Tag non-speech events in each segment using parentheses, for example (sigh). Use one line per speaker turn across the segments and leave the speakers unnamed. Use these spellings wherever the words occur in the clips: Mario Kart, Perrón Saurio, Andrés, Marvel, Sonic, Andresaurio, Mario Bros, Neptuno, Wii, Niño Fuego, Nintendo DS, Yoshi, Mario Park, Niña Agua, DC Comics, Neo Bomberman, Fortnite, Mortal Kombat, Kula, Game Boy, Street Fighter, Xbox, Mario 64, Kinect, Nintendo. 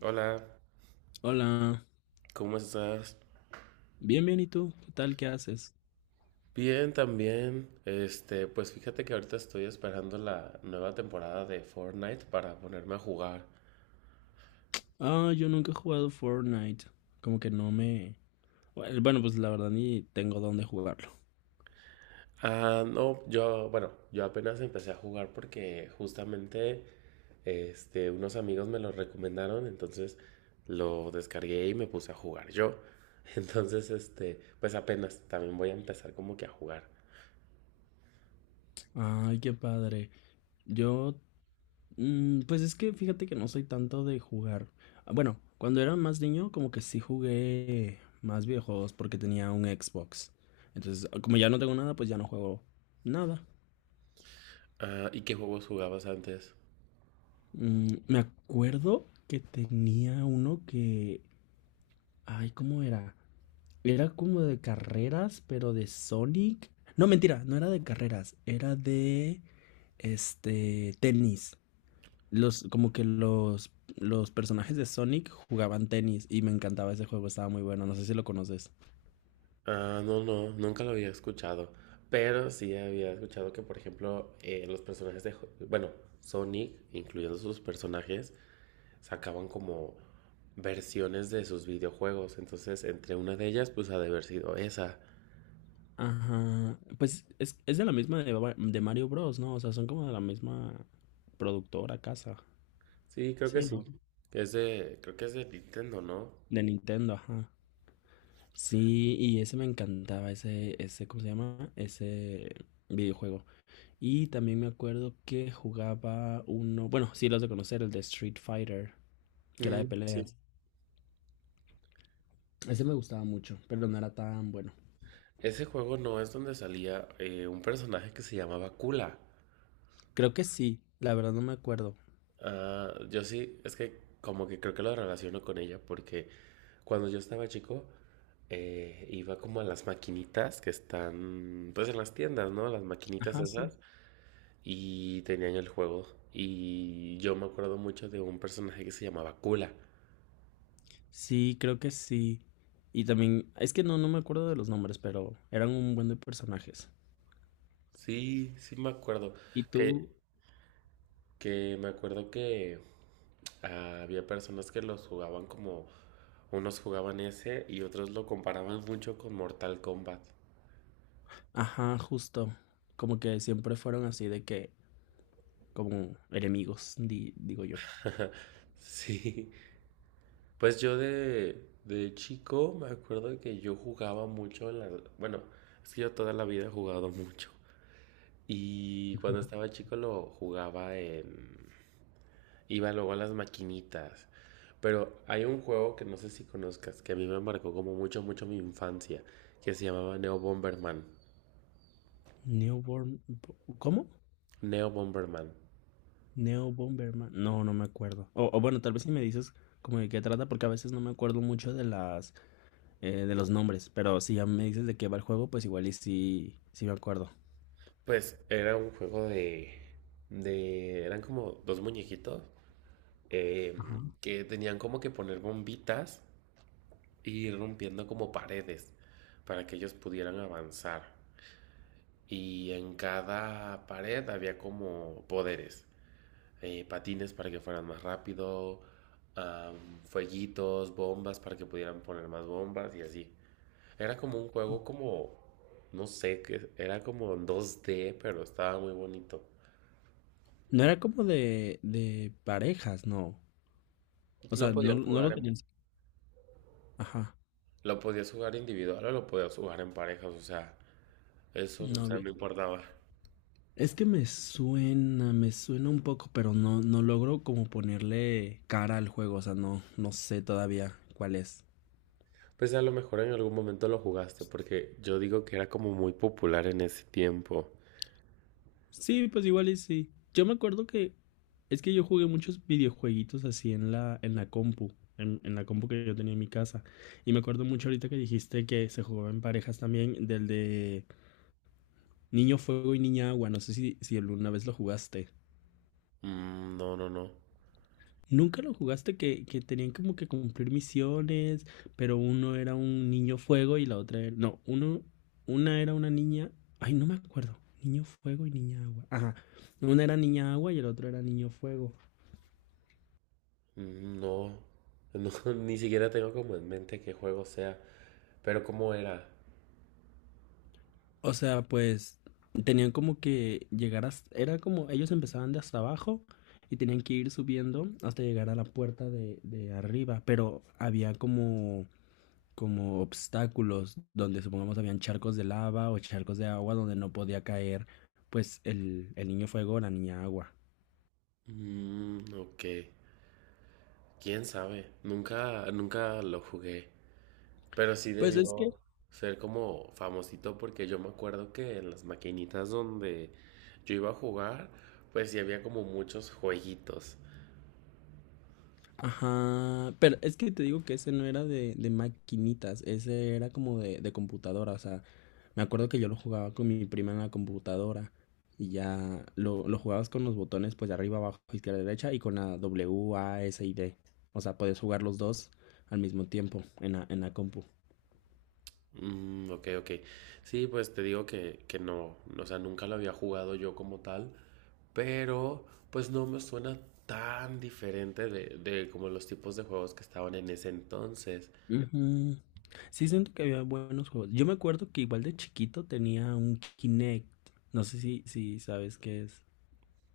Hola,
Hola,
¿cómo estás?
bien, bien, ¿y tú? ¿Qué tal? ¿Qué haces?
Bien, también. Pues fíjate que ahorita estoy esperando la nueva temporada de Fortnite para ponerme a jugar.
Ah, yo nunca he jugado Fortnite. Como que no me... Bueno, bueno, pues la verdad ni tengo dónde jugarlo.
Ah, no, yo, bueno, yo apenas empecé a jugar porque justamente, unos amigos me lo recomendaron, entonces lo descargué y me puse a jugar yo. (laughs) Entonces, pues apenas, también voy a empezar como que a jugar.
Ay, qué padre. Yo... pues es que fíjate que no soy tanto de jugar. Ah, bueno, cuando era más niño como que sí jugué más videojuegos porque tenía un Xbox. Entonces, como ya no tengo nada, pues ya no juego nada.
Ah, ¿y qué juegos jugabas antes?
Me acuerdo que tenía uno que... Ay, ¿cómo era? Era como de carreras, pero de Sonic. No, mentira, no era de carreras, era de tenis. Los, como que los personajes de Sonic jugaban tenis y me encantaba ese juego, estaba muy bueno, no sé si lo conoces.
Ah, no, no, nunca lo había escuchado. Pero sí había escuchado que, por ejemplo, los personajes de Sonic, incluyendo sus personajes, sacaban como versiones de sus videojuegos. Entonces, entre una de ellas, pues ha de haber sido esa.
Ajá, pues es de la misma Ba- de Mario Bros, ¿no? O sea, son como de la misma productora casa.
Sí, creo que
Sí, ¿no?
sí. Creo que es de Nintendo, ¿no?
De Nintendo, ajá. Sí, y ese me encantaba, ese, ¿cómo se llama? Ese videojuego. Y también me acuerdo que jugaba uno, bueno, sí los de conocer, el de Street Fighter, que era de
Mm, sí.
peleas. Ese me gustaba mucho, pero no era tan bueno.
Ese juego no es donde salía un personaje que se llamaba Kula.
Creo que sí, la verdad no me acuerdo.
Ah, yo sí, es que como que creo que lo relaciono con ella porque cuando yo estaba chico, iba como a las maquinitas que están, pues en las tiendas, ¿no? Las maquinitas
Ajá, sí.
esas. Y tenían el juego. Y yo me acuerdo mucho de un personaje que se llamaba Kula.
Sí, creo que sí. Y también, es que no me acuerdo de los nombres, pero eran un buen de personajes.
Sí, sí me acuerdo.
Y
Que,
tú,
que me acuerdo que había personas que los jugaban como... Unos jugaban ese y otros lo comparaban mucho con Mortal Kombat.
ajá, justo, como que siempre fueron así de que, como enemigos, di- digo yo.
(laughs) Sí. Pues yo de chico me acuerdo que yo jugaba mucho, bueno, es que yo toda la vida he jugado mucho. Y cuando estaba chico lo jugaba en... Iba luego a las maquinitas. Pero hay un juego que no sé si conozcas, que a mí me marcó como mucho, mucho mi infancia, que se llamaba Neo Bomberman.
Newborn, ¿cómo?
Neo Bomberman.
Neo Bomberman. No, no me acuerdo. O bueno, tal vez si me dices como de qué trata, porque a veces no me acuerdo mucho de las de los nombres. Pero si ya me dices de qué va el juego, pues igual y sí, sí me acuerdo.
Pues era un juego de... De eran como dos muñequitos eh, que tenían como que poner bombitas y ir rompiendo como paredes para que ellos pudieran avanzar. Y en cada pared había como poderes, patines para que fueran más rápido, fueguitos, bombas para que pudieran poner más bombas y así. Era como un juego como, no sé, que era como en dos d, pero estaba muy bonito.
No era como de parejas, no. O
Lo
sea, no,
podías
no
jugar
lo
en,
tenías. Ajá.
lo podías jugar individual o lo podías jugar en parejas, o sea, eso, o sea,
Novia.
no importaba.
Es que me suena un poco, pero no, no logro como ponerle cara al juego. O sea, no, no sé todavía cuál es.
Pues a lo mejor en algún momento lo jugaste, porque yo digo que era como muy popular en ese tiempo.
Sí, pues igual y sí. Yo me acuerdo que es que yo jugué muchos videojueguitos así en en la compu, en la compu que yo tenía en mi casa. Y me acuerdo mucho ahorita que dijiste que se jugaba en parejas también, del de Niño Fuego y Niña Agua. No sé si alguna vez lo jugaste.
Mm, no, no, no.
Nunca lo jugaste que tenían como que cumplir misiones, pero uno era un niño fuego y la otra era... No, uno, una era una niña... Ay, no me acuerdo. Niño fuego y niña agua. Ajá. Una era niña agua y el otro era niño fuego.
Mm, no. No, (laughs) ni siquiera tengo como en mente qué juego sea. Pero cómo era.
O sea, pues tenían como que llegar a... Era como ellos empezaban de hasta abajo y tenían que ir subiendo hasta llegar a la puerta de arriba, pero había como, como obstáculos donde supongamos habían charcos de lava o charcos de agua donde no podía caer pues el niño fuego o la niña agua.
Mm, ok. Quién sabe. Nunca, nunca lo jugué. Pero sí
Pues es que
debió ser como famosito, porque yo me acuerdo que en las maquinitas donde yo iba a jugar, pues sí había como muchos jueguitos.
ajá, pero es que te digo que ese no era de maquinitas, ese era como de computadora, o sea, me acuerdo que yo lo jugaba con mi prima en la computadora y ya lo jugabas con los botones pues de arriba, abajo, izquierda, derecha y con la W, A, S y D, o sea, podías jugar los dos al mismo tiempo en en la compu.
Mm, ok, ok. Sí, pues te digo que no, o sea, nunca lo había jugado yo como tal, pero pues no me suena tan diferente de como los tipos de juegos que estaban en ese entonces.
Ujú. Sí, siento que había buenos juegos. Yo me acuerdo que igual de chiquito tenía un Kinect, no sé si sabes qué es,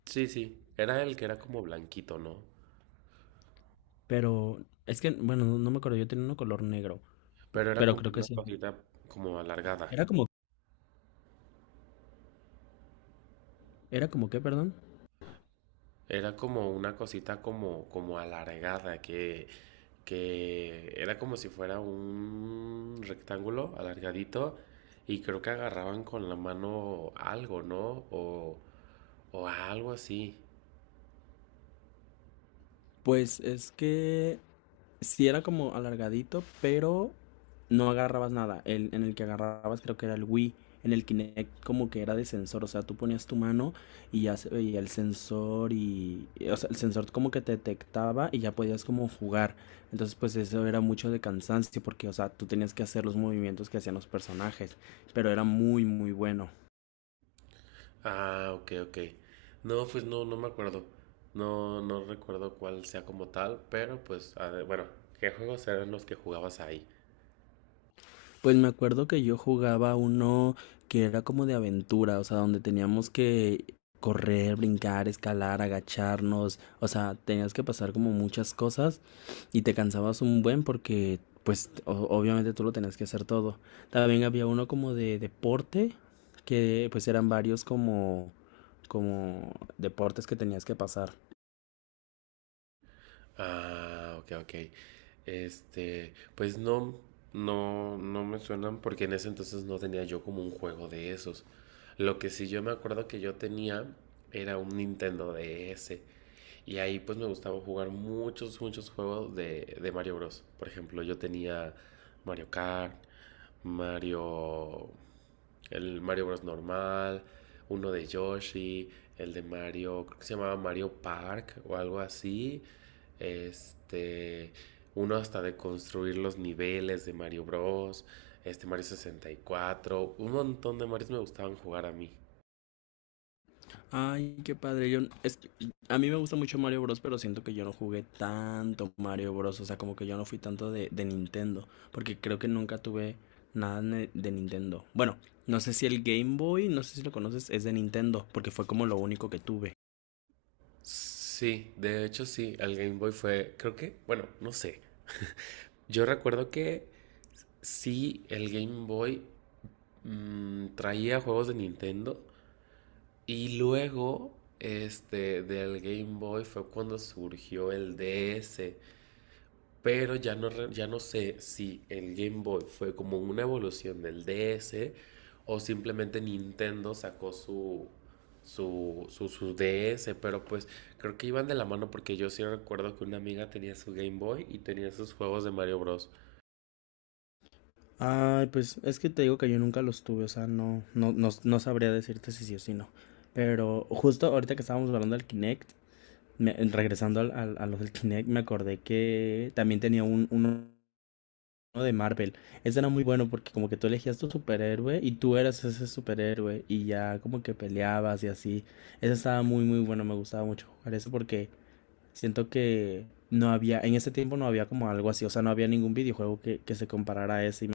Sí, sí, era el que era como blanquito, ¿no?
pero es que, bueno, no me acuerdo, yo tenía uno color negro.
Pero era
Pero
como
creo que
una
sí.
cosita como alargada.
Era como, era como que, perdón.
Era como una cosita como alargada que era como si fuera un rectángulo alargadito, y creo que agarraban con la mano algo, ¿no? O algo así.
Pues es que sí era como alargadito, pero no agarrabas nada. El, en el que agarrabas creo que era el Wii. En el Kinect como que era de sensor, o sea, tú ponías tu mano y ya se veía el sensor y, o sea, el sensor como que te detectaba y ya podías como jugar. Entonces, pues eso era mucho de cansancio porque, o sea, tú tenías que hacer los movimientos que hacían los personajes, pero era muy, muy bueno.
Ah, ok, ok. No, pues no, no me acuerdo. No, no recuerdo cuál sea como tal, pero pues, a ver, bueno, ¿qué juegos eran los que jugabas ahí?
Pues me acuerdo que yo jugaba uno que era como de aventura, o sea, donde teníamos que correr, brincar, escalar, agacharnos, o sea, tenías que pasar como muchas cosas y te cansabas un buen porque, pues, o- obviamente tú lo tenías que hacer todo. También había uno como de deporte, que pues eran varios como, como deportes que tenías que pasar.
Ah, ok, ok. Pues no, no, no me suenan porque en ese entonces no tenía yo como un juego de esos. Lo que sí yo me acuerdo que yo tenía era un Nintendo DS, y ahí pues me gustaba jugar muchos, muchos juegos de Mario Bros. Por ejemplo, yo tenía Mario Kart, Mario... El Mario Bros. Normal, uno de Yoshi, el de Mario, creo que se llamaba Mario Park o algo así. Este, uno hasta de construir los niveles de Mario Bros. Este Mario 64, un montón de Marios me gustaban jugar a mí.
Ay, qué padre. Yo, es que a mí me gusta mucho Mario Bros, pero siento que yo no jugué tanto Mario Bros. O sea, como que yo no fui tanto de Nintendo. Porque creo que nunca tuve nada ne- de Nintendo. Bueno, no sé si el Game Boy, no sé si lo conoces, es de Nintendo. Porque fue como lo único que tuve.
Sí, de hecho sí, el Game Boy fue, creo que, bueno, no sé. Yo recuerdo que sí, el Game Boy traía juegos de Nintendo y luego, del Game Boy fue cuando surgió el DS, pero ya no, ya no sé si el Game Boy fue como una evolución del DS o simplemente Nintendo sacó su DS, pero pues creo que iban de la mano porque yo sí recuerdo que una amiga tenía su Game Boy y tenía sus juegos de Mario Bros.
Ay, pues es que te digo que yo nunca los tuve, o sea, no, no sabría decirte si sí o si no. Pero justo ahorita que estábamos hablando del Kinect, me- regresando al- al- a los del Kinect, me acordé que también tenía un, uno ¿no? De Marvel. Ese era muy bueno porque como que tú elegías tu superhéroe y tú eras ese superhéroe y ya como que peleabas y así. Ese estaba muy muy bueno, me gustaba mucho jugar eso porque siento que no había, en ese tiempo no había como algo así, o sea, no había ningún videojuego que se comparara a ese. Y me-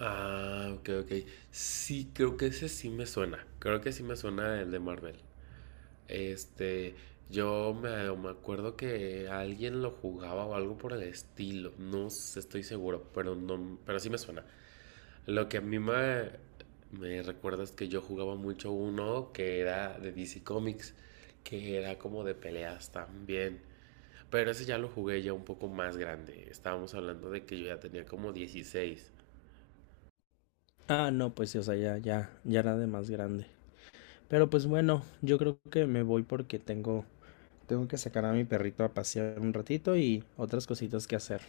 Ah, ok, ok. Sí, creo que ese sí me suena. Creo que sí me suena el de Marvel. Este, yo me acuerdo que alguien lo jugaba o algo por el estilo. No sé, estoy seguro, pero no, pero sí me suena. Lo que a mí me recuerda es que yo jugaba mucho uno que era de DC Comics, que era como de peleas también. Pero ese ya lo jugué ya un poco más grande. Estábamos hablando de que yo ya tenía como 16.
ah, no, pues sí, o sea, ya, ya, ya era de más grande. Pero pues bueno, yo creo que me voy porque tengo, tengo que sacar a mi perrito a pasear un ratito y otras cositas que hacer.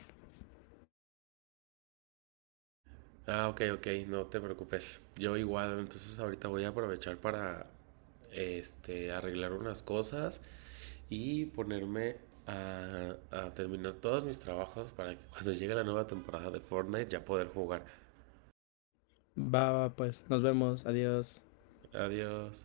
Ah, ok, ok, no te preocupes. Yo igual, entonces ahorita voy a aprovechar para arreglar unas cosas y ponerme a terminar todos mis trabajos para que cuando llegue la nueva temporada de Fortnite ya poder jugar.
Va, va, pues, nos vemos, adiós.
Adiós.